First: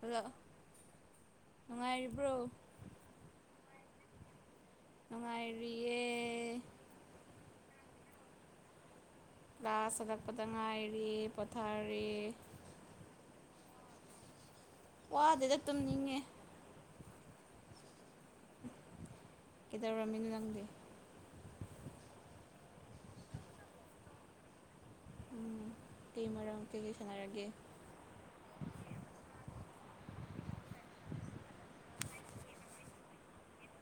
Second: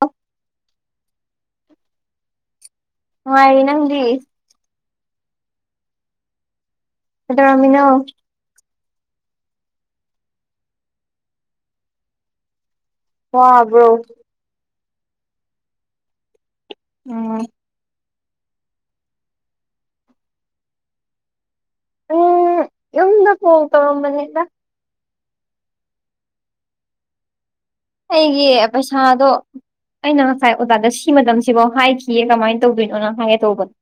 hello ꯅꯨꯡꯉꯥꯏꯔꯤꯕ꯭ꯔꯣ ꯅꯨꯉꯥꯢꯔꯤ ꯅꯪꯗꯤ ꯅꯨꯉꯥꯢꯔꯤꯌꯦ ꯀꯩꯗꯧꯔꯝꯃꯤꯅꯣ ꯀ꯭ꯂꯥꯁ ꯍꯂꯛꯄꯗ ꯉꯥꯏꯔꯤ ꯄꯣꯊꯥꯔꯤ ꯋꯥꯕ꯭ꯔꯣ ꯋꯥꯗꯦꯗ ꯇꯨꯝꯅꯤꯡꯉꯦ ꯎꯝ ꯀꯩꯗꯧꯔꯃꯤꯅꯣ ꯅꯪꯗꯤ ꯎꯝ ꯌꯨꯝꯗ ꯀꯣꯜ ꯇꯧꯔꯝꯕꯅꯤꯗ ꯎꯝ ꯀꯩ ꯃꯔꯝ ꯀꯩꯀꯩ ꯁꯥꯟꯅꯔꯒꯦ ꯑꯩꯒꯤ ꯄꯩꯁꯥꯗꯣ ꯑꯩꯅ ꯉꯁꯥꯏ ꯑꯣꯖꯥꯗ ꯁꯤ ꯃꯇꯝꯁꯤꯐꯧ ꯍꯥꯏꯈꯤꯌꯦ ꯀꯃꯥꯏꯅ ꯇꯧꯗꯣꯏꯅꯣ ꯍꯥꯏꯒꯦ ꯇꯧꯕꯅꯤ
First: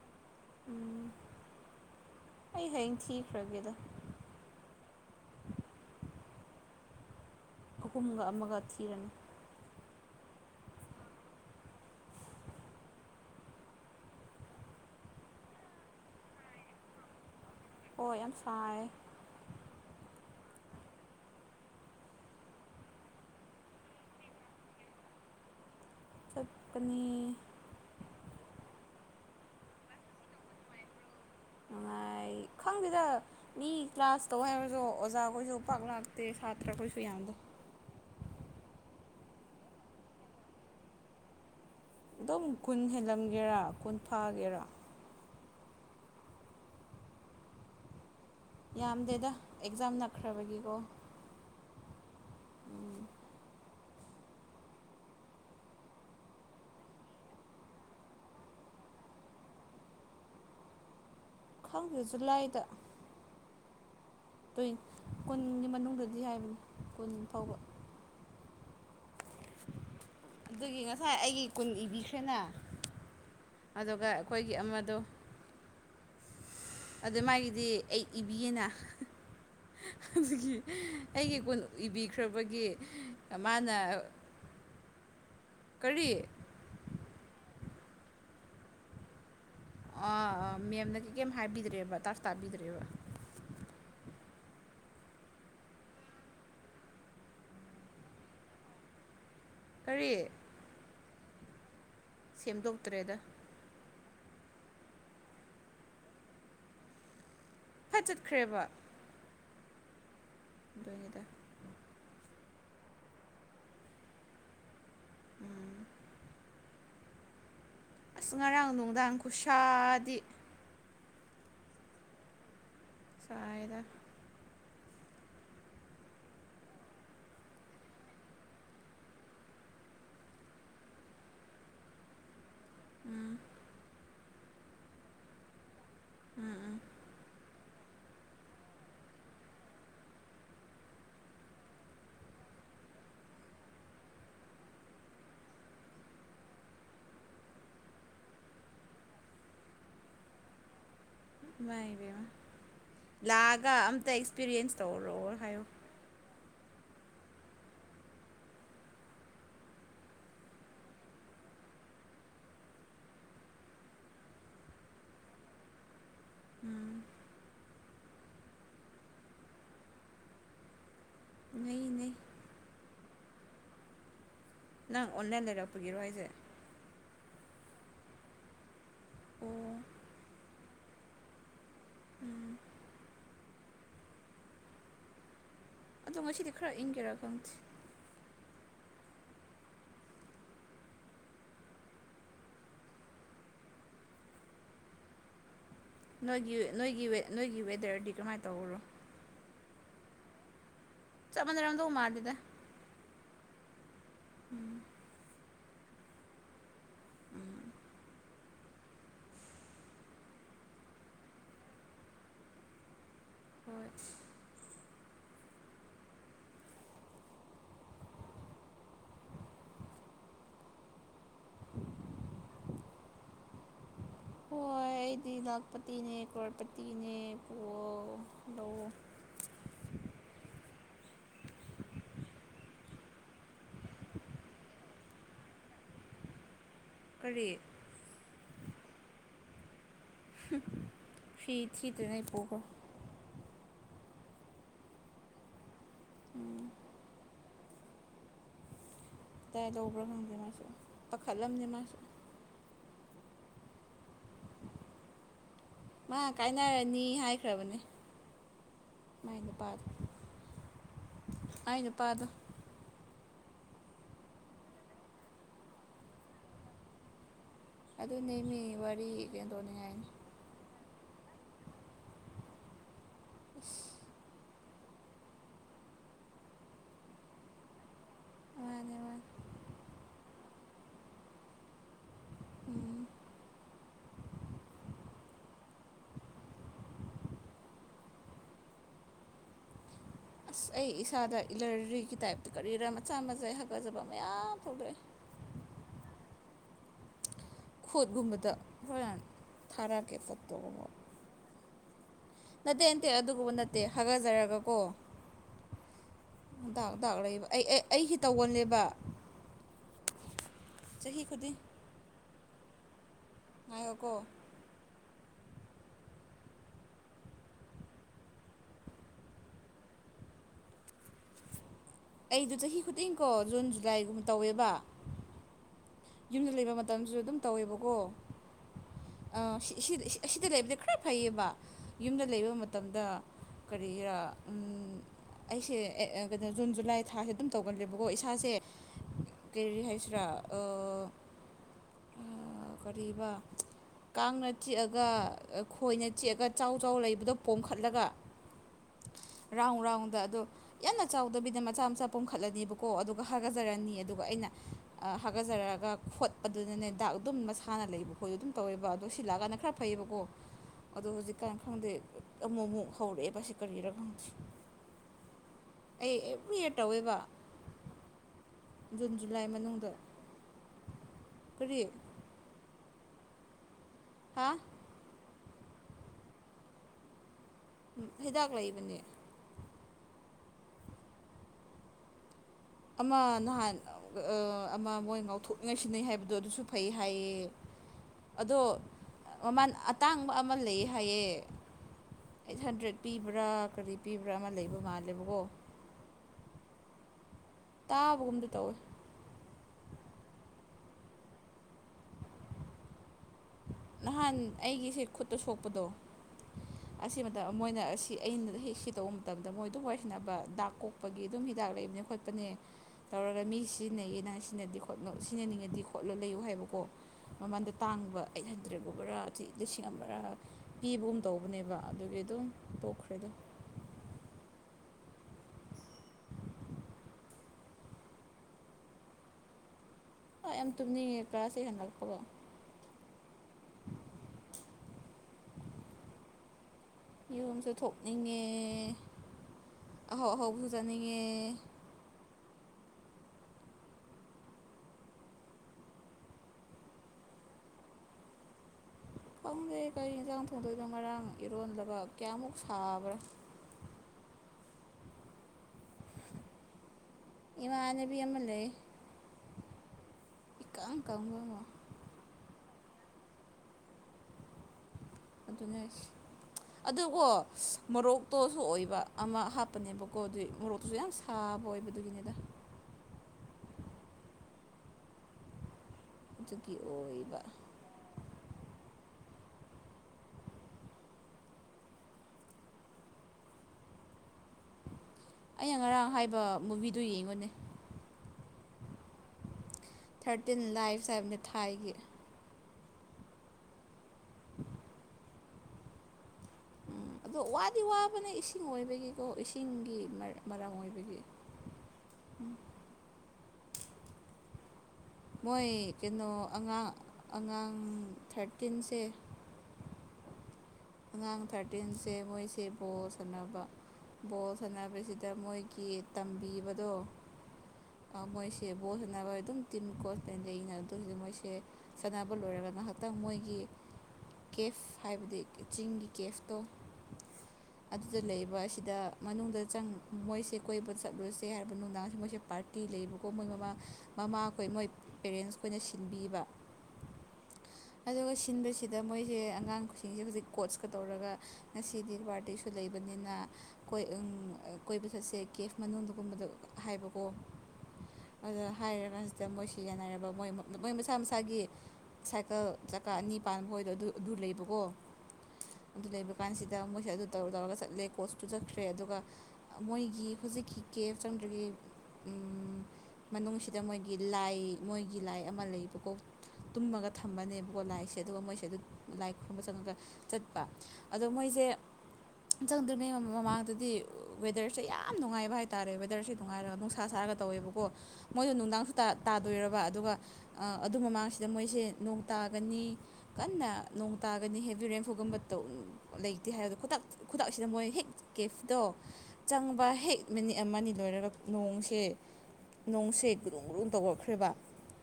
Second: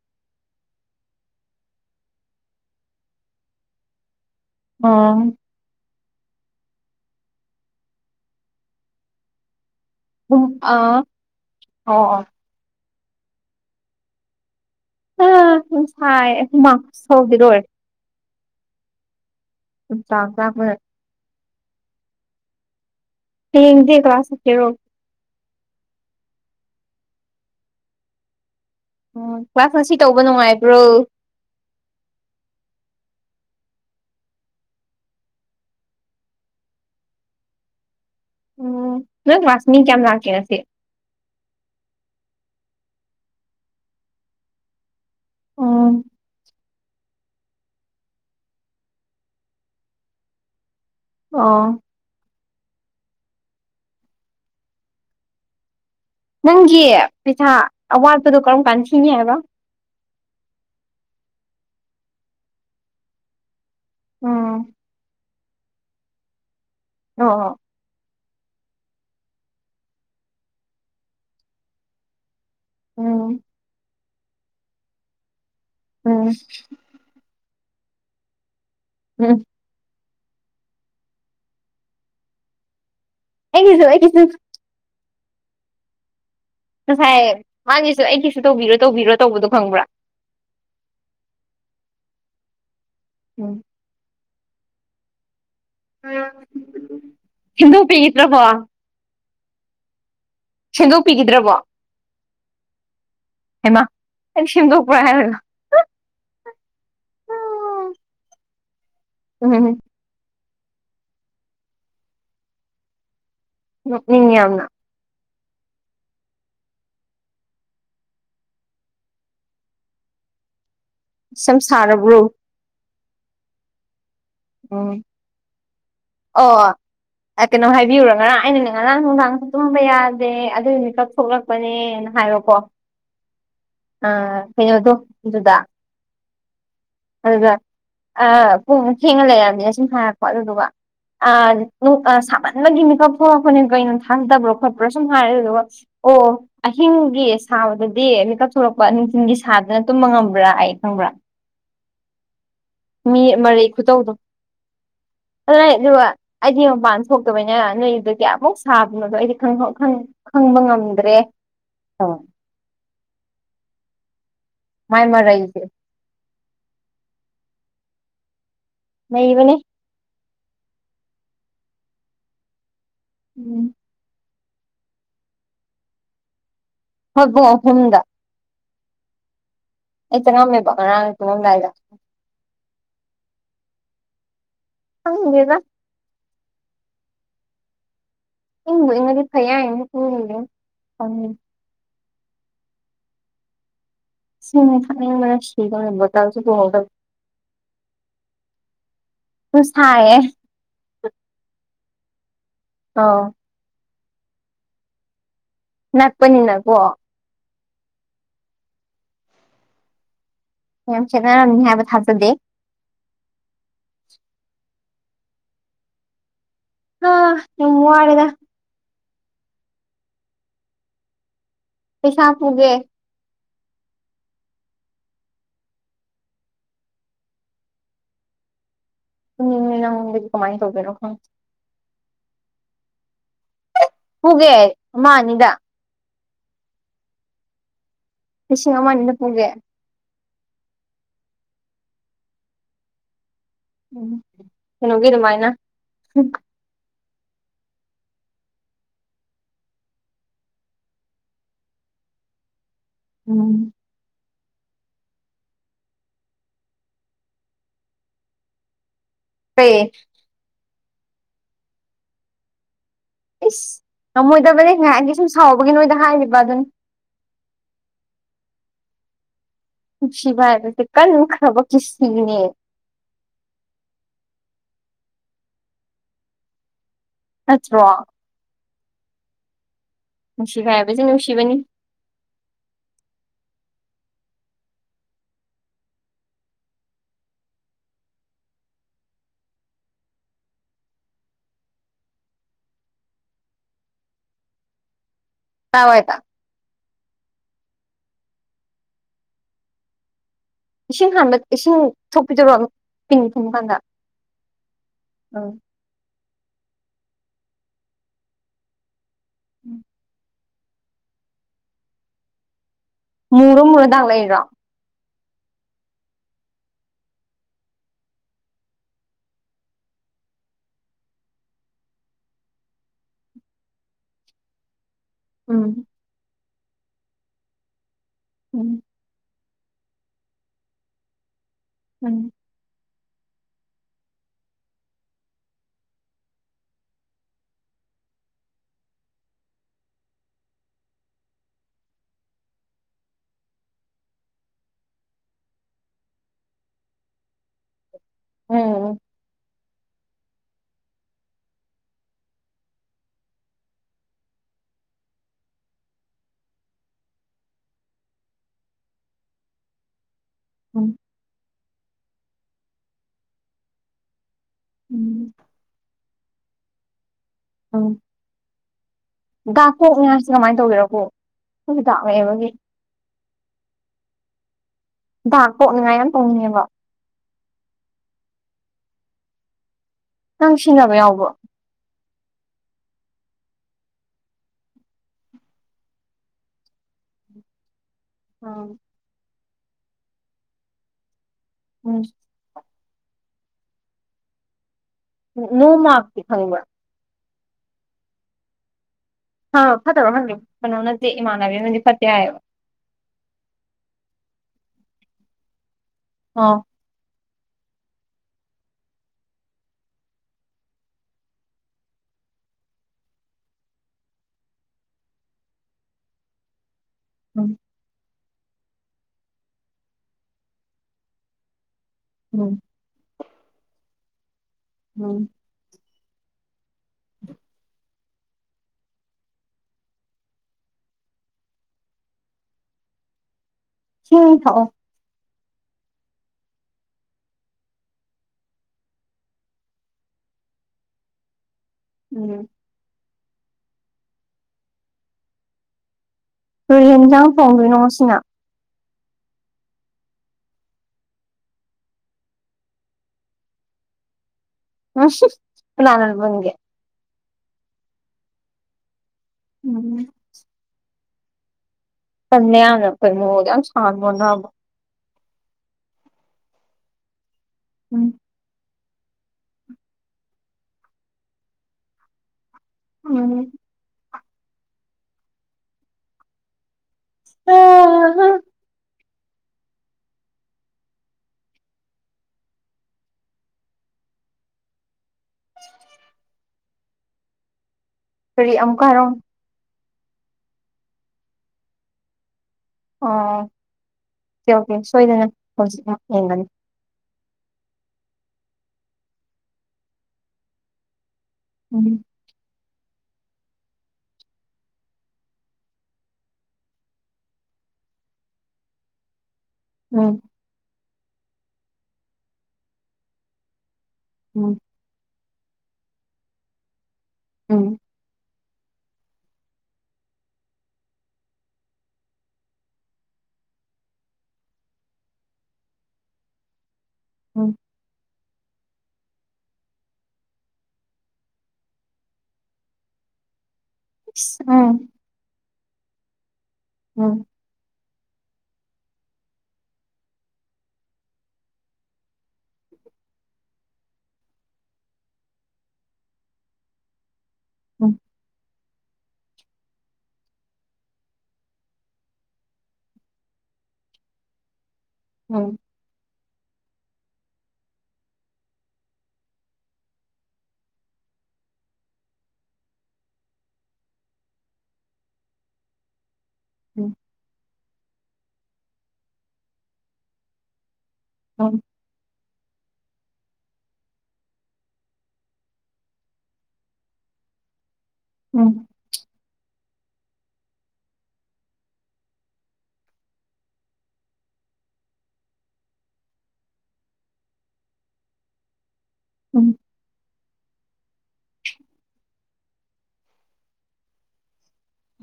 ꯎꯝ ꯑꯩ ꯍꯌꯦꯡ ꯊꯤꯈ꯭ꯔꯒꯦꯗ ꯑꯣ ꯑꯍꯨꯝꯒ ꯑꯃꯒ ꯊꯤꯔꯅꯤ ꯑꯥ ꯑꯣ ꯑꯣ ꯑ ꯌꯥꯝꯁꯥꯏꯌꯦ ꯍꯨꯃꯥꯡ ꯈꯨꯁꯧꯗꯤ ꯂꯣꯢꯔꯦ ꯍꯣꯏ ꯌꯥꯝ ꯁꯥꯏꯌꯦ [unintelligible] ꯍꯌꯦꯡꯗꯤ ꯀ꯭ꯂꯥꯁ ꯆꯠꯀꯦꯔꯣ ꯀꯅꯤ ꯎꯝ ꯈ꯭ꯋꯥꯢ ꯐꯥꯔꯁꯁꯤ ꯇꯧꯕ ꯅꯨꯡꯉꯥꯏꯕ꯭ꯔꯣ ꯑꯩ ꯈꯪꯗꯦꯗ ꯃꯤ ꯀ꯭ꯂꯥꯁ ꯇꯧ ꯍꯥꯏꯔꯒ ꯑꯣꯖꯥꯈꯣꯏꯁꯨ ꯄꯥꯛ ꯂꯥꯛꯇꯦ ꯁꯥꯇ꯭ꯔꯈꯣꯏꯁꯨ ꯌꯥꯝꯗꯦ [inaudible] ꯎꯝ ꯅꯪ ꯀ꯭ꯂꯥꯁ ꯃꯤ ꯀꯌꯥꯝ ꯂꯥꯛꯀꯦ ꯉꯁꯤ ꯑꯗꯨꯝ ꯀꯨꯟ ꯍꯦꯜꯂꯝꯒꯦꯔꯥ ꯀꯨꯟ ꯐꯥꯒꯦꯔꯥ ꯑꯣ ꯌꯥꯝꯗꯦꯗ ꯑꯦꯛꯖꯥꯝ ꯅꯛꯈ꯭ꯔꯕꯒꯤꯀꯣ ꯑꯥ ꯅꯪꯒꯤ ꯄꯤꯁꯥ ꯑꯋꯥꯠꯄꯗꯣ ꯀꯔꯝ ꯀꯥꯟ ꯊꯤꯅꯤ ꯍꯥꯏꯕ [inaudible] ꯈꯪꯗꯦ ꯖꯨꯂꯥꯏꯗ ꯎꯝ ꯇ꯭ꯋꯤꯟ ꯀꯨꯟꯒꯤ ꯃꯅꯨꯡꯗꯗꯤ ꯍꯥꯏꯕꯅꯦ ꯀꯨꯟ ꯐꯥꯎꯕ ꯑꯣ ꯑꯗꯨꯒꯤ ꯉꯁꯥꯏ ꯑꯩꯒꯤ ꯀꯨꯟ ꯏꯕꯤꯈ꯭ꯔꯦꯅ ꯎꯝ ꯑꯗꯨꯒ ꯑꯩꯈꯣꯏꯒꯤ ꯑꯃꯗꯣ ꯎꯝ ꯑꯗꯨ ꯃꯥꯒꯤꯗꯤ ꯑꯩ ꯏꯕꯤꯌꯦꯅ ꯎꯝ ꯑꯗꯨꯒꯤ ꯑꯩꯒꯤ ꯀꯨꯟ ꯏꯕꯤꯈ꯭ꯔꯕꯒꯤ ꯃꯥꯅ ꯑꯩꯒꯤꯁꯨ ꯑꯩꯒꯤꯁꯨ ꯀꯔꯤ ꯉꯁꯥꯏ ꯃꯥꯒꯤꯁꯨ ꯑꯩꯒꯤꯁꯨ ꯇꯧꯕꯤꯔꯣ ꯇꯧꯕꯤꯔꯣ ꯇꯧꯕꯗꯣ ꯈꯪꯕ꯭ꯔꯥ ꯑꯥ ꯃꯦꯝꯅꯗꯤ ꯀꯩꯝ ꯍꯥꯏꯕꯤꯗ꯭ꯔꯦꯕ ꯇꯥꯁꯨ ꯇꯥꯕꯤꯗ꯭ꯔꯦꯕ ꯎꯝ [inaudible] ꯁꯦꯝꯗꯣꯛ ꯄꯤꯒꯤꯗ꯭ꯔꯕꯣ ꯀꯔꯤ ꯁꯦꯝꯗꯣꯛ ꯄꯤꯒꯤꯗ꯭ꯔꯕꯣ ꯁꯦꯝꯗꯦꯛ ꯇ꯭ꯔꯦꯗ ꯃꯥ ꯑꯩ ꯁꯦꯝꯗꯣꯛꯄ꯭ꯔ ꯍꯥꯏꯔꯒ ꯐꯠ ꯆꯠꯈ꯭ꯔꯦꯕ ꯎꯝ ꯗꯨꯏꯅꯤꯗ ꯅꯣꯛꯅꯤꯡꯉꯦ ꯌꯥꯝꯅ ꯎꯝ ꯑꯁ ꯉꯔꯥꯡ ꯅꯨꯡꯗꯥꯡ ꯈꯨꯠꯁꯥꯗꯤ ꯁꯝ ꯁꯥꯔꯕ꯭ꯔꯣ ꯁꯥꯏꯗ ꯎꯝ ꯑꯣ ꯑꯩ ꯀꯩꯅꯣ ꯍꯥꯏꯕꯤꯌꯨꯔꯥ ꯉꯔꯥꯡ ꯑꯩꯅꯅꯦ ꯉꯔꯥꯡ ꯅꯨꯡꯗꯥꯡꯁꯨ ꯇꯨꯝꯕ ꯌꯥꯗꯦ ꯑꯗꯨꯒꯤ ꯃꯤꯀꯞꯊꯣꯛꯂꯛꯄꯅꯦꯅ ꯍꯥꯏꯌꯣ ꯀꯣ ꯎꯝ ꯑ ꯀꯩꯅꯣꯗꯣ ꯑꯗꯨꯗ [inaudible] ꯑꯗꯨꯗ ꯑ ꯄꯨꯡ ꯊꯦꯡꯅ ꯂꯩꯔꯕꯔꯕꯅꯤꯅ ꯁꯨꯝ ꯍꯥꯏꯔꯛꯄ ꯑꯗꯨꯗꯨꯒ ꯑꯥ ꯁꯥꯃꯟꯕꯒꯤ ꯃꯤꯀꯞ ꯊꯣꯛꯂꯛꯄꯅꯦ ꯀꯩꯅꯣ ꯊꯥꯖꯗꯕ꯭ꯔ ꯈꯣꯠꯄ꯭ꯔ ꯁꯨꯝ ꯍꯥꯏꯔꯦ ꯑꯗꯨꯗꯨꯒ ꯑꯣ ꯑꯍꯤꯡꯒꯤ ꯁꯥꯕꯗꯗꯤ ꯃꯤꯀꯞ ꯊꯣꯔꯛꯄ ꯅꯨꯡꯊꯤꯜꯒꯤ ꯁꯥꯕꯗꯅ ꯇꯨꯝꯕ ꯉꯝꯕ꯭ꯔꯌꯦ ꯈꯪꯕ꯭ꯔꯥ ꯏꯃꯥꯏ ꯏꯕꯦꯝꯃ ꯃꯤ ꯃꯔꯩ ꯂꯥꯛꯑꯒ ꯑꯝꯇ ꯈꯨꯇꯧꯗꯣ ꯑꯦꯛꯁꯄꯤꯔꯤꯌꯦꯟꯁ ꯇꯧꯔꯣ ꯍꯥꯏꯌꯣ ꯑꯗꯨꯅ ꯑꯗꯨꯒ ꯑꯩꯗꯤ ꯃꯄꯥꯟ ꯊꯣꯛꯇꯕꯩꯅ ꯅꯣꯏꯗ ꯀꯌꯥꯃꯨꯛ ꯁꯥꯕꯅꯣꯗꯣ ꯑꯩꯗꯤ ꯈꯪꯕ ꯉꯝꯗ꯭ꯔꯦ ꯍ [inaudible] ꯃꯥꯏ ꯃꯔꯩꯁꯦ [inaudible] ꯅꯩꯕꯅꯤ ꯅꯩ ꯅꯩ ꯎꯝ ꯅꯪ ꯑꯣꯟꯂꯥꯏꯟ ꯂꯩꯔꯛꯄꯒꯤꯔꯣ ꯍꯥꯏꯁꯦ ꯍꯣꯏꯒꯣ ꯑꯍꯨꯝꯗ ꯑꯣ ꯑꯩ ꯆꯪꯉꯝꯃꯦꯕ ꯉꯔꯥꯡ ꯇꯨꯃꯝꯗꯥꯏꯗ ꯎꯝ ꯈꯪꯗꯦꯗ ꯑꯗꯣ ꯉꯁꯤꯗꯤ ꯈꯔ ꯏꯪꯒꯦꯔꯥ ꯈꯪꯗꯦ ꯏꯪꯕꯨ ꯏꯪꯉꯗꯤ ꯐꯩ ꯍꯥꯏꯅꯤ [unintelligible] ꯏꯁꯤꯡ ꯊꯛꯅꯤꯡꯕꯅ ꯁꯤꯗꯧꯔꯦ ꯕꯣꯇꯜꯁꯨ ꯅꯣꯏꯒꯤ ꯄꯨꯍꯧꯗꯕ ꯅꯣꯏꯒꯤ ꯅꯣꯏꯒꯤ ꯋꯦꯗꯔꯗꯤ ꯀꯃꯥꯏ ꯇꯧꯔꯣ ꯑꯗꯨꯝ ꯁꯥꯏꯌꯦ ꯆꯞ ꯃꯥꯅꯔꯝꯗꯧ ꯃꯥꯟꯂꯤꯗ ꯑꯧ ꯎꯝ ꯅꯛꯄꯅꯤꯅ ꯀꯣ ꯎꯝ ꯌꯥꯝ ꯁꯦꯠꯅꯔꯝꯅꯤ ꯍꯥꯏꯕ ꯊꯥꯖꯗꯦ ꯍꯣꯏ ꯍꯥꯥ ꯌꯥꯝ ꯋꯥꯔꯦꯗ ꯄꯩꯁꯥ ꯄꯨꯒꯦ ꯍꯣꯏ ꯑꯩꯗꯤ ꯂꯥꯛꯄꯇꯤꯅꯦ ꯀ꯭ꯔꯣꯔꯄꯇꯤꯅꯦ ꯄꯨꯑꯣ ꯂꯧꯑꯣ ꯐꯨꯅꯤꯡꯉꯦ ꯅꯪꯗꯤ ꯀꯃꯥꯏ ꯇꯧꯗꯨꯏꯅꯣ ꯈꯪꯗꯦ ꯄꯨꯒꯦ ꯑꯃ ꯑꯅꯤꯗ ꯀꯔꯤ ꯂꯤꯁꯤꯡ ꯑꯃ ꯑꯅꯤꯗ ꯄꯨꯒꯦ [inaudible] ꯐꯤ ꯊꯤꯗ꯭ꯔꯤꯉꯩ ꯄꯨꯈ꯭ꯔꯣ ꯎꯝ ꯀꯩꯅꯣꯒꯤ ꯑꯗꯨꯃꯥꯏꯅ ꯎꯝ ꯀꯗꯥꯏ ꯇꯧꯕ꯭ꯔ ꯈꯪꯗꯦ ꯃꯥꯁꯨ ꯄꯥꯈꯠꯂꯝꯅꯦ ꯃꯥꯁꯨ ꯎꯝ ꯃꯥ ꯀꯥꯏꯅꯔꯅꯤ ꯍꯥꯏꯈ꯭ꯔꯕꯅꯦ ꯃꯥꯏ ꯅꯨꯄꯥꯗꯣ ꯍꯣꯏꯌꯦ ꯃꯥꯏ ꯅꯨꯄꯥꯗꯣ ꯏꯁ ꯉꯝꯃꯣꯏꯗꯕꯅꯤ ꯉꯥꯏꯍꯥꯛꯒꯤ ꯁꯨꯝ ꯁꯥꯎꯕꯒꯤ ꯅꯣꯏꯗ ꯍꯥꯏꯔꯤꯕ ꯗꯨꯅꯤ ꯑꯗꯨꯅꯦꯃꯤ ꯋꯥꯔꯤ ꯀꯩꯅꯣꯅꯦ ꯅꯨꯡꯁꯤꯕ ꯍꯥꯏꯕꯁꯦ ꯀꯟꯈ꯭ꯔꯕ ꯀꯤꯁꯤꯗꯨꯅꯦ [inaudible] ꯅꯠꯇ꯭ꯔꯣ ꯃꯥꯅꯦ ꯃꯥꯅꯦ ꯅꯨꯡꯁꯤꯕ ꯍꯥꯏꯕꯁꯤ ꯅꯨꯡꯁꯤꯕꯅꯤ ꯎꯝ ꯑꯁ ꯑꯩ ꯏꯁꯥꯗ ꯑꯦꯂꯔꯖꯤꯒꯤ ꯇꯥꯏꯞꯇ ꯀꯔꯤꯔ ꯃꯆꯥ ꯃꯆꯥ ꯍꯥꯀꯠꯖꯕ ꯃꯌꯥꯝ ꯊꯣꯛꯂꯛꯑꯦ ꯀꯥꯏꯋꯥꯏꯗ ꯈꯨꯣꯠꯒꯨꯝꯕꯗ ꯍꯣꯔꯦꯟ ꯊꯥꯔꯛꯀꯦ ꯐꯣꯠꯇꯣ ꯏꯁꯤꯡ ꯍꯥꯟꯕ ꯏꯁꯤꯡ ꯊꯣꯛꯄꯤꯗꯔꯣ ꯅꯠꯇꯦ ꯅꯠꯇꯦ ꯄꯤꯡ ꯊꯨꯝ ꯑꯗꯨꯒꯨꯝꯕ ꯀꯥꯟꯗ ꯅꯠꯇꯦ ꯍꯥꯒꯠꯆꯔꯒ ꯀꯣ ꯎꯝ ꯗꯥꯛ ꯗꯥꯛ ꯂꯩꯕ ꯑꯩ ꯑꯩ ꯑꯩꯒꯤ ꯇꯧꯒꯜꯂꯦꯕ ꯎꯝ ꯆꯍꯤ ꯈꯨꯗꯤꯡ ꯃꯨꯔꯥ ꯃꯨꯔꯥ ꯗꯥꯥꯛ ꯉꯥꯏꯈꯣꯀꯣ ꯂꯩꯔꯤꯔꯣ ꯑꯩꯗꯨ ꯆꯍꯤ ꯈꯨꯗꯤꯡꯀꯣ ꯖꯨꯟ ꯖꯨꯂꯥꯏꯒꯨꯝ ꯇꯧꯋꯦꯕ ꯎꯝ ꯌꯨꯝꯗ ꯂꯩꯕ ꯃꯇꯝꯗꯨꯖꯨ ꯑꯗꯨꯝ ꯇꯧꯋꯦꯕꯀꯣ ꯎꯝ ꯑ ꯁꯤ ꯁꯤ ꯁꯤ ꯑꯁꯤꯗ ꯂꯩꯕꯗꯤ ꯈꯔ ꯐꯩꯌꯦꯕ ꯌꯨꯝꯗ ꯎꯝ ꯂꯩꯕ ꯃꯇꯝ ꯗ ꯀꯔꯤꯔꯥ ꯎꯝ ꯑꯩꯁꯦ ꯑꯦ ꯑꯦ ꯀꯩꯅꯣ ꯖꯨꯟ ꯖꯨꯂꯥꯏ ꯊꯥꯁꯦ ꯑꯗꯨꯝ ꯇꯧꯒꯜꯂꯦꯕꯀꯣ ꯏꯁꯥꯁꯦ ꯀꯔꯤ ꯍꯥꯏꯁꯤꯔꯥ ꯑ [inaudible] ꯀꯔꯤꯕ ꯀꯥꯡꯅ ꯆꯤꯛꯑꯒ ꯈꯣꯏꯅ ꯆꯤꯛꯑꯒ ꯆꯥꯎ ꯆꯥꯎ ꯂꯩꯕꯗꯣ ꯄꯣꯝꯈꯠꯂꯒ ꯎꯝ ꯔꯥꯎꯟ ꯔꯥꯎꯟꯗ ꯑꯗꯣ ꯌꯥꯝꯅ ꯆꯥꯎꯗꯕꯤꯗ ꯃꯆꯥ ꯃꯆꯥ ꯄꯣꯝꯈꯠꯂꯅꯤꯕꯀꯣ ꯑꯗꯨꯒ ꯍꯥꯒꯠꯖꯔꯅꯤ ꯑꯗꯨꯒ ꯑꯩꯅ ꯑ ꯍꯥ ꯍꯥꯒꯠꯖꯔꯛꯑꯒ ꯈꯣꯠꯄꯗꯨꯅꯅꯦ ꯗꯥꯛ ꯑꯗꯨꯝ ꯃꯁꯥꯅ ꯂꯩꯕ ꯈꯣꯏ ꯑꯗꯨꯝ ꯇꯧꯋꯦꯕ ꯑꯗꯣ ꯁꯤꯂꯥꯛꯑꯀꯥꯟꯅ ꯈꯔ ꯐꯩꯌꯦꯕꯀꯣ ꯎꯝ ꯑꯗꯣ ꯍꯧꯖꯤꯛ ꯀꯥꯟ ꯈꯪꯗꯦ ꯑꯃꯨꯛ ꯃꯨꯛ ꯍꯧꯔꯛꯑꯦꯕ ꯁꯤ ꯀꯔꯤꯔꯥ ꯈꯪꯗꯦ ꯎꯝ ꯃꯦ ꯇꯧꯋꯦꯕ ꯑꯪ ꯖꯨꯟ ꯖꯨꯂꯥꯏ ꯒꯥ ꯃꯅꯨꯡꯗ ꯀꯣꯛꯅ ꯁꯤ ꯀꯃꯥꯏꯅ ꯇꯧꯒꯦꯔꯀꯣ ꯈꯨ ꯀꯔꯤ ꯗꯥꯛ ꯂꯩꯕꯒꯤ ꯍꯥ ꯗꯥꯛ ꯀꯣꯛꯅꯤꯉꯥꯏ ꯌꯥꯝ ꯇꯧꯅꯤꯡꯉꯦꯕ ꯍꯤꯗꯥꯛ ꯂꯩꯕꯅꯦ ꯅꯪ ꯁꯤꯟꯅꯕ ꯌꯥꯎꯕ꯭ꯔꯣ ꯑꯃ ꯅꯍꯥꯟ ꯑ ꯑꯃ ꯃꯣꯏ ꯉꯧꯊꯣꯛꯅꯤꯡꯉꯥꯏ ꯁꯤꯟꯅꯩ ꯍꯥꯏꯕꯗꯣ ꯑꯗꯨꯁꯨ ꯐꯩ ꯍꯥꯏꯌꯦ ꯑꯗꯣ ꯎꯝ ꯃꯃꯜ ꯑꯇꯥꯡꯕ ꯑꯃ ꯂꯩ ꯍꯥꯏꯌꯦ ꯎꯝ ꯑꯩꯠ ꯍꯟꯗ꯭ꯔꯦꯠ ꯄꯤꯕ꯭ꯔ ꯀꯔꯤ ꯄꯤꯕ꯭ꯔ ꯑꯃ ꯂꯩꯕ ꯃꯥꯜ ꯅꯣ ꯃꯥꯛ ꯇꯤ ꯈꯪꯕ꯭ꯔ ꯇꯥꯕꯒꯨꯝꯗꯤ ꯇꯧꯋꯦ ꯐ ꯐꯠꯇꯕ ꯈꯪꯗꯦ ꯀꯅꯣ ꯅꯠꯇꯦ ꯏꯃꯥꯟꯅꯕꯤꯅꯗꯤ ꯐꯠꯇꯦ ꯍꯥꯏꯌꯦ ꯅꯍꯥꯟ ꯑꯩꯒꯤꯁꯦ ꯈꯨꯠꯇ ꯁꯣꯛꯄꯗꯣ ꯑꯣ ꯑꯁꯤ ꯃꯇꯝ ꯃꯣꯏꯅ ꯑꯁꯤ ꯑꯩꯅ ꯍꯦꯛ ꯁꯤ ꯇꯧꯕ ꯃꯇꯝꯗ ꯃꯣꯏ ꯑꯗꯨꯝ ꯋꯥꯔꯤ ꯁꯥꯟꯅꯕ ꯗꯥꯛ ꯀꯣꯛꯄꯒꯤ ꯑꯗꯨꯝ ꯍꯤꯗꯥꯛ ꯂꯩꯕꯅꯦ ꯈꯣꯠꯄꯅꯦ ꯇꯧꯔꯒ ꯃꯤ ꯁꯤꯖꯤꯟꯅꯩꯌꯦ ꯅꯪ ꯁꯤꯖꯤꯟꯅꯗꯦ ꯈꯣꯠ ꯅꯪ ꯁꯤꯖꯤꯟꯅꯅꯤꯡꯉꯗꯤ ꯈꯣꯠꯂꯣ ꯂꯩꯌꯣ ꯍꯥꯏꯕꯀꯣ ꯎꯝ ꯃꯃꯟꯗꯣ ꯇꯥꯡꯕ ꯑꯩꯏꯠ ꯍꯟꯗ꯭ꯔꯦꯠꯒꯨꯝꯕ꯭ꯔ ꯂꯤꯁꯤꯡ ꯑꯃꯔꯥ ꯄꯤꯕꯒꯨꯝ ꯇꯧꯕꯅꯦꯕ ꯑꯗꯨꯒꯤ ꯑꯗꯨꯝ ꯎꯝ ꯇꯣꯛꯈ꯭ꯔꯦꯗꯣ ꯑꯝ ꯍꯣꯏ ꯌꯥꯝ ꯇꯨꯝꯅꯤꯡꯉꯦ ꯀ꯭ꯂꯥꯁ ꯍꯦꯛ ꯍꯜꯂꯛꯄꯒ ꯁꯤꯡ ꯊꯛꯑꯣ ꯌꯨꯝꯁꯨ ꯊꯣꯛꯅꯤꯡꯉꯦ ꯑꯍꯥꯎ ꯑꯍꯥꯎꯕꯁꯨ ꯆꯥꯅꯤꯡꯉꯦ ꯎꯝ ꯀꯩ ꯍꯦꯟꯖꯥꯡ ꯊꯣꯡꯗꯣꯏꯅꯣ ꯉꯁꯤꯅ ꯈꯪꯗꯦ ꯀꯔꯤ ꯍꯦꯟꯖꯥꯡ ꯊꯣꯡꯗꯣꯏꯅꯣ ꯉꯔꯥꯡ ꯏꯔꯣꯟꯂꯒ ꯀꯌꯥꯃꯨꯛ ꯁꯥꯕ꯭ꯔ [inaudible] [inaudible] ꯀꯅꯅꯕꯪꯒꯦ ꯏꯃꯥꯅꯕꯤ ꯑꯃ ꯂꯩ ꯎꯝ [unintelligible] ꯇꯟꯅꯦ ꯌꯥꯝꯅ ꯀꯩꯅꯣ ꯑꯗꯨꯛꯌꯥꯝ ꯁꯥꯡ ꯂꯣꯟꯅꯕꯣ ꯑꯗꯨꯅꯦ ꯍꯥꯏꯁꯦ ꯑꯗꯨꯀꯣ ꯎꯝ ꯃꯔꯣꯛꯇꯣꯁꯨ ꯑꯣꯏ ꯑꯃ ꯍꯥꯞꯄꯅꯦꯕꯀꯣ ꯑꯗꯨꯏ ꯃꯣꯔꯣꯛꯇꯨꯁꯨ ꯌꯥꯝ ꯁꯥꯕ ꯑꯣꯏꯕ ꯗꯨꯒꯤꯅꯦꯗ ꯎꯝ ꯑꯗꯨꯒꯤ ꯑꯣꯏꯕ ꯑꯩꯅ ꯉꯔꯥꯡ ꯍꯥꯏꯕ ꯃꯨꯚꯤꯗꯨ ꯌꯦꯡꯉꯨꯅꯦ ꯀꯔꯤ ꯑꯃꯨꯛꯀ ꯍꯥꯏꯔꯛꯑꯣꯅꯦ ꯊꯔꯇꯤꯟ ꯂꯥꯏꯐꯁ ꯍꯥꯏꯕꯅꯦ ꯊꯥꯏꯒꯤ ꯑꯥ ꯑꯣꯀꯦ ꯑꯣꯀꯦ ꯁꯣꯏꯗꯅ ꯍꯧꯖꯤꯛꯃꯛ ꯌꯦꯡꯒꯅꯤ ꯑꯗꯣ ꯋꯥꯗꯤ ꯋꯥꯕꯅꯦ ꯏꯁꯤꯡ ꯑꯣꯏꯕꯒꯤꯀꯣ ꯏꯁꯤꯡꯒꯤ ꯃꯔꯝ ꯑꯣꯏꯕꯒꯤ ꯎꯝ ꯃꯣꯏ ꯀꯩꯅꯣ ꯑꯉꯥꯡ ꯑꯉꯥꯡ ꯊꯥꯔꯇꯤꯟꯁꯦ ꯎꯝ ꯑꯉꯥꯡ ꯊꯥꯔꯇꯤꯟꯁꯦ ꯃꯣꯏꯁꯦ ꯕꯣꯜ ꯁꯥꯟꯅꯕ ꯕꯣꯜ ꯎꯝ ꯁꯥꯟꯅꯕꯁꯤ ꯗ ꯃꯣꯏꯒꯤ ꯇꯝꯕꯤꯕꯗꯣ ꯑꯪ ꯃꯣꯏꯁꯦ ꯕꯣꯜ ꯁꯥꯟꯅꯕ ꯑꯗꯨꯝ ꯇꯤꯝ ꯀꯣꯠꯆ ꯂꯩꯩꯅ ꯑꯗꯨ ꯃꯣꯏꯁꯦ ꯁꯥꯟꯅꯕ ꯂꯣꯏꯔꯒ ꯉꯍꯥꯛꯇꯪ ꯃꯣꯏꯒꯤ ꯀꯦꯐ ꯍꯥꯏꯕꯗꯤ ꯆꯤꯡꯒꯤ ꯀꯦꯐꯇꯣ ꯎꯝ ꯁꯤꯗ ꯂꯩꯕ ꯑꯁꯤꯗ ꯃꯅꯨꯡꯗ ꯆꯪ ꯃꯣꯏꯁꯦ ꯀꯣꯏꯕ ꯆꯠꯂꯨꯁꯦ ꯍꯥꯏꯕ ꯅꯨꯡꯗꯥꯡ ꯃꯣꯏꯁꯦ ꯄꯥꯔꯇꯤ ꯂꯩ ꯕꯀꯣ ꯃꯣꯏ ꯃꯃꯥ ꯏꯁ ꯃꯃꯥꯈꯣꯏ ꯃꯣꯏ ꯎꯝ ꯄꯦꯔꯦꯟꯁ ꯈꯣꯏꯅ ꯁꯤꯟꯕꯤꯕ ꯎꯝ ꯑꯗꯨꯒ ꯁꯤꯟꯕꯁꯤꯗ ꯃꯣꯏꯁꯦ ꯑꯉꯥꯡ ꯈꯨꯁꯤꯁꯦ ꯍꯧꯖꯤꯛ ꯀꯣꯁꯀ ꯇꯧꯔꯒ ꯉꯁꯤꯗꯤ ꯕꯥꯔꯗꯦꯁꯨ ꯂꯩꯕꯅꯤꯅ ꯀꯣꯏ ꯎꯝ ꯀꯣꯏꯕ ꯆꯠꯁꯦ ꯀꯦꯐ ꯃꯅꯨꯡꯗꯒꯨꯝꯕꯗ ꯍꯥꯏꯕꯀꯣ ꯎꯝ ꯑꯗ ꯍꯥꯏꯔꯀꯥꯟꯁꯤꯗ ꯃꯣꯏꯁꯤ ꯌꯥꯟꯅꯔꯕ ꯃꯣꯏ ꯃꯣꯏ ꯃꯁꯥ ꯃꯁꯥꯒꯤ ꯁꯥꯏꯀꯜ ꯆꯀꯥ ꯑꯅꯤ ꯄꯥꯟꯕꯍꯣꯏꯗꯣ ꯑꯗꯨ ꯑꯗꯨ ꯂꯩꯕꯀꯣ ꯎꯝ ꯑꯗꯨ ꯂꯩꯕ ꯀꯥꯟꯁꯤꯗ ꯃꯣꯏꯁꯦ ꯑꯗꯨ ꯇꯧꯔ ꯇꯧꯔꯒ ꯆꯠꯂꯦ ꯀꯣꯁꯇꯨ ꯆꯠꯈ꯭ꯔꯦ ꯑꯗꯨꯒ ꯃꯣꯏꯒꯤ ꯍꯧꯖꯤꯛꯀꯤ ꯀꯦ ꯑꯦꯕ ꯆꯟꯗ꯭ꯔꯒꯤ ꯎꯝ ꯃꯅꯨꯡꯁꯤꯗ ꯃꯣꯏꯒꯤ ꯂꯥꯏ ꯃꯣꯏꯒꯤ ꯂꯥꯏ ꯑꯃ ꯂꯩꯕꯀꯣ ꯎꯝ ꯇꯨꯝꯃꯒ ꯊꯝꯕꯅꯦꯕꯀꯣ ꯂꯥꯏꯁꯦ ꯑꯗꯨꯒ ꯃꯣꯏꯁꯦ ꯑꯗꯨ ꯂꯥꯏ ꯈꯨꯔꯝꯕ ꯆꯪꯉꯒ ꯆꯠꯄ ꯑꯗꯣ ꯎꯝ ꯃꯣꯏꯖꯦ ꯆꯪꯗ꯭ꯔꯤꯉꯩ ꯃꯃꯥꯡꯗꯗꯤ ꯋꯦꯗꯔꯁꯦ ꯌꯥꯝ ꯅꯨꯡꯉꯥꯏꯕ ꯍꯥꯏꯇꯥꯔꯦ ꯋꯦꯗꯔꯁꯦ ꯅꯨꯡꯉꯥꯏꯔꯒ ꯅꯨꯡꯁꯥ ꯁꯥꯔꯒ ꯇꯧꯋꯦꯕꯀꯣ ꯃꯣꯏꯗꯣ ꯎꯝ ꯎꯝ ꯅꯨꯡꯗꯥꯡꯁꯨ ꯇ ꯇꯥꯗꯣꯏꯔꯕ ꯑꯗꯨꯒ ꯑꯗꯨ ꯃꯃꯥꯡꯁꯤꯗ ꯃꯣꯏꯁꯦ ꯅꯣꯡ ꯇꯥꯒꯅꯤ ꯀꯟꯅ ꯅꯣꯡ ꯇꯥꯒꯅꯤ ꯍꯦ ꯨꯔꯦꯝꯐꯨꯒꯨꯝꯕ ꯇꯧ ꯂꯩꯇꯦ ꯍꯥꯏꯕꯗꯣ ꯈꯨꯗꯛ ꯈꯨꯗꯛꯁꯤꯗ ꯃꯣꯏ ꯍꯦꯛ ꯀꯦꯐꯇꯣ ꯎꯝ ꯎꯝ ꯆꯪꯕ ꯍꯦꯛ ꯃꯤꯅꯤꯠ ꯑꯃꯅꯤ ꯂꯣꯏꯔꯒ ꯅꯣꯡꯁꯦ ꯅꯣꯡꯁꯦ ꯒ꯭ꯔꯨꯡ ꯒ꯭ꯔꯨꯡ ꯇꯧꯔꯛꯈ꯭ꯔꯦꯕ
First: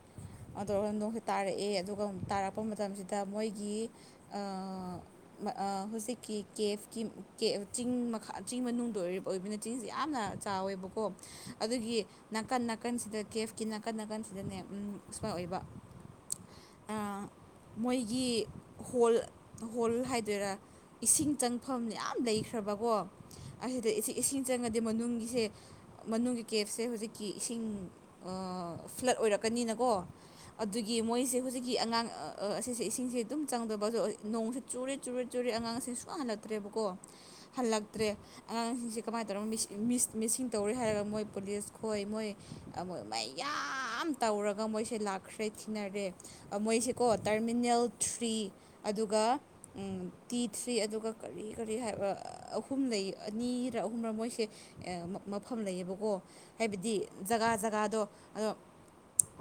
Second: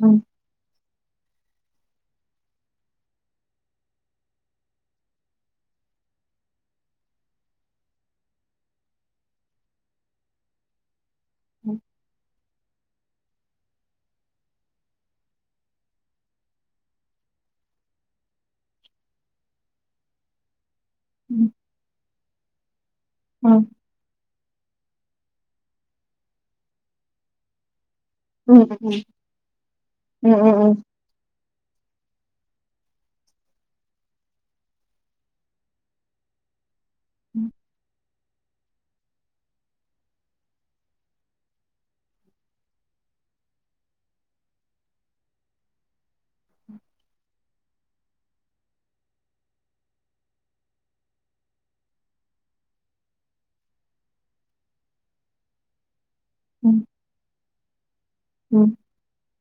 ꯎꯝ ꯇꯧꯔ ꯅꯣꯡꯁꯦ ꯇꯥꯔꯛꯑꯦ ꯑꯗꯨꯒ ꯇꯥꯔꯛꯄ ꯃꯇꯝꯁꯤꯗ ꯃꯣꯏꯒꯤ [inaudible] ꯑꯥ ꯍꯧꯖꯤꯛꯀꯤ ꯀꯦꯐꯀꯤ ꯀꯦ ꯆꯤꯡ ꯃꯈꯥ ꯆꯤꯡ ꯃꯅꯨꯡꯗ ꯑꯣꯏꯕꯅ ꯆꯤꯡꯁꯤ ꯌꯥꯝ ꯆꯥꯎꯋꯦꯕꯀꯣ ꯎꯝ ꯎꯝ ꯑꯗꯨꯒꯤ ꯅꯥꯀꯟ ꯅ ꯅꯥꯀꯟꯁꯤꯗ ꯀꯦꯐꯀꯤ ꯅꯥꯀꯟ ꯅꯥꯀꯟꯁꯤꯗꯅꯦ ꯑꯝ ꯁ꯭ꯄꯥ ꯑꯣꯏꯕ ꯑꯥ ꯃꯣꯏꯒꯤ ꯍꯣꯜ ꯍꯣꯜ ꯍꯥꯏꯗꯣꯏꯔꯥ ꯏꯁꯤꯡ ꯎꯝ ꯆꯪꯐꯝ ꯌꯥꯝ ꯂꯩꯈ꯭ꯔꯕꯀꯣ ꯑꯁꯤꯗ ꯏꯁꯤ ꯏꯁꯤꯡ ꯆꯪꯉꯗꯤ ꯃꯅꯨꯡꯒꯤꯁꯦ ꯃꯅꯨꯡꯒꯤ ꯀꯦꯞꯁꯦ ꯍꯧꯖꯤꯛꯀꯤ ꯏꯁꯤꯡ ꯎꯝ ꯎꯝ ꯎꯝ ꯎꯝ ꯑꯥ ꯐ꯭ꯂꯠ ꯑꯣꯏꯔꯛꯀꯅꯤꯅꯀꯣ ꯎꯝ ꯑꯗꯨꯒꯤ ꯃꯣꯏꯁꯦ ꯍꯧꯖꯤꯛꯀꯤ ꯑꯉꯥꯡ ꯑꯁꯤꯁꯦ ꯏꯁꯤꯡꯁꯦ ꯑꯗꯨꯝ ꯆꯪꯗꯕ ꯑꯗꯣ ꯅꯣꯡꯁꯦ ꯆꯨꯔꯦ ꯆꯨꯔꯦ ꯆꯨꯔꯦ ꯑꯉꯥꯡꯁꯤꯡ ꯁꯨꯛꯍꯜ ꯍꯜꯂꯛꯇ꯭ꯔꯦꯕꯀꯣ ꯍꯜꯂꯛꯇ꯭ꯔꯦ ꯑꯉꯥꯡꯁꯤꯡꯁꯦ ꯀꯃꯥꯏ ꯇꯧꯔꯝꯅꯤ ꯃꯤꯁ ꯃꯤꯁ ꯃꯤꯁꯁꯤꯡ ꯇꯧꯔꯦ ꯍꯥꯏꯔꯒ ꯃꯣꯏ ꯄꯨꯂꯤꯁ ꯈꯣꯏ ꯃꯣꯏ ꯃꯣ ꯃꯥꯏ ꯌꯥꯝ ꯇꯧꯔꯒ ꯃꯣꯏꯁꯦ ꯂꯥꯛꯈ꯭ꯔꯦ ꯊꯤꯅꯔꯦ ꯃꯣꯏꯁꯦꯀꯣ ꯇꯔꯃꯤꯅꯦꯜ ꯊ꯭ꯔꯤ ꯏ ꯑꯗꯨꯒ ꯇꯤ ꯊ꯭ꯔꯤ ꯑꯗꯨꯒ ꯀꯔꯤ ꯀꯔꯤ ꯍꯥꯏꯕ ꯑꯍꯨꯝ ꯂꯩ ꯑꯅꯤꯔ ꯑꯍꯨꯝꯔ ꯃꯣꯏꯁꯦ ꯃꯐꯝ ꯂꯩꯌꯦꯕꯀꯣ ꯎꯝ ꯍꯥꯏꯕꯗꯤ ꯖꯒꯥ ꯖꯒꯥꯗꯣ ꯑꯗꯣ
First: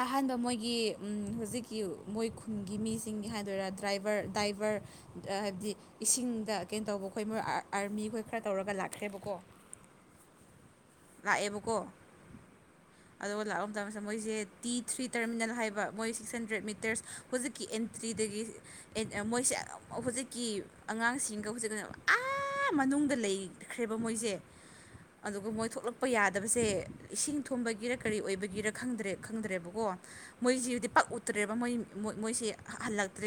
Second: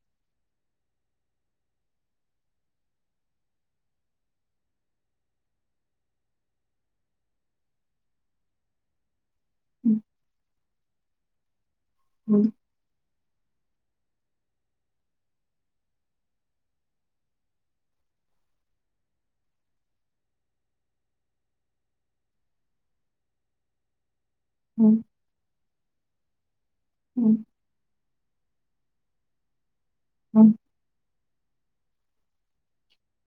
ꯑꯍꯥꯟꯕ ꯃꯣꯏ ꯒꯤ ꯑꯝ ꯍꯧꯖꯤꯛꯀꯤ ꯃꯣꯏ ꯈꯨꯟꯒꯤ ꯃꯤꯁꯤꯡ ꯍꯥꯏꯗꯣꯏꯔꯥ ꯗ꯭ꯔꯥꯏꯕꯔ ꯗ꯭ꯔꯥꯏꯕꯔ ꯍꯥꯏꯕꯗꯤ ꯏꯁꯤꯡꯗ ꯀꯩꯅꯣ ꯇꯧꯕ ꯑꯩꯈꯣꯏ ꯃꯣꯏ ꯑꯥꯔꯃꯤ ꯈꯈꯣꯏ ꯈꯔ ꯇꯧꯔꯒ ꯂꯥꯛꯈ꯭ꯔꯦꯕꯀꯣ ꯎꯝ ꯂꯥꯛꯑꯦꯕꯀꯣ ꯎꯝ ꯂꯥꯛ ꯃꯇꯝꯁꯤꯗ ꯃꯣꯏꯁꯦ ꯇꯤ ꯊ꯭ꯔꯤ ꯇꯔꯃꯤꯅꯦꯜ ꯍꯥꯏꯕ ꯃꯣꯏ ꯁꯤꯛꯁ ꯍꯟꯗ꯭ꯔꯦꯗ ꯃꯤꯇꯔꯁ ꯍꯧꯖꯤꯛꯀꯤ ꯑꯦꯟꯇ꯭ꯔꯤꯗꯒꯤ ꯃꯣꯏꯁꯦ ꯍꯧꯖꯤꯛꯀꯤ ꯑꯉꯥꯡꯁꯤꯡꯒ ꯍꯧꯖꯤꯛꯀꯅꯦꯕ ꯑꯥ ꯃꯅꯨꯡꯗ ꯂꯩꯈ꯭ꯔꯦꯕ ꯃꯣꯏꯁꯦ ꯑꯗꯨꯒ ꯃꯣꯏ ꯊꯣꯛꯂꯛꯄ ꯌꯥꯗꯕꯁꯦ ꯎꯝ ꯏꯁꯤꯡ ꯎꯝ ꯊꯨꯕꯒꯤꯔ ꯀꯔꯤ ꯑꯣꯏꯕꯒꯤꯔ ꯈꯪꯗ꯭ꯔꯦ ꯈꯪꯗ꯭ꯔꯦꯕꯀꯣ ꯎꯝ ꯃꯣꯏꯁꯤꯗꯤ ꯄꯛ ꯇ꯭ꯔꯦꯕ ꯃꯣꯏ ꯃꯣꯏꯁꯦ ꯍꯜꯂꯛꯇ꯭ꯔꯦ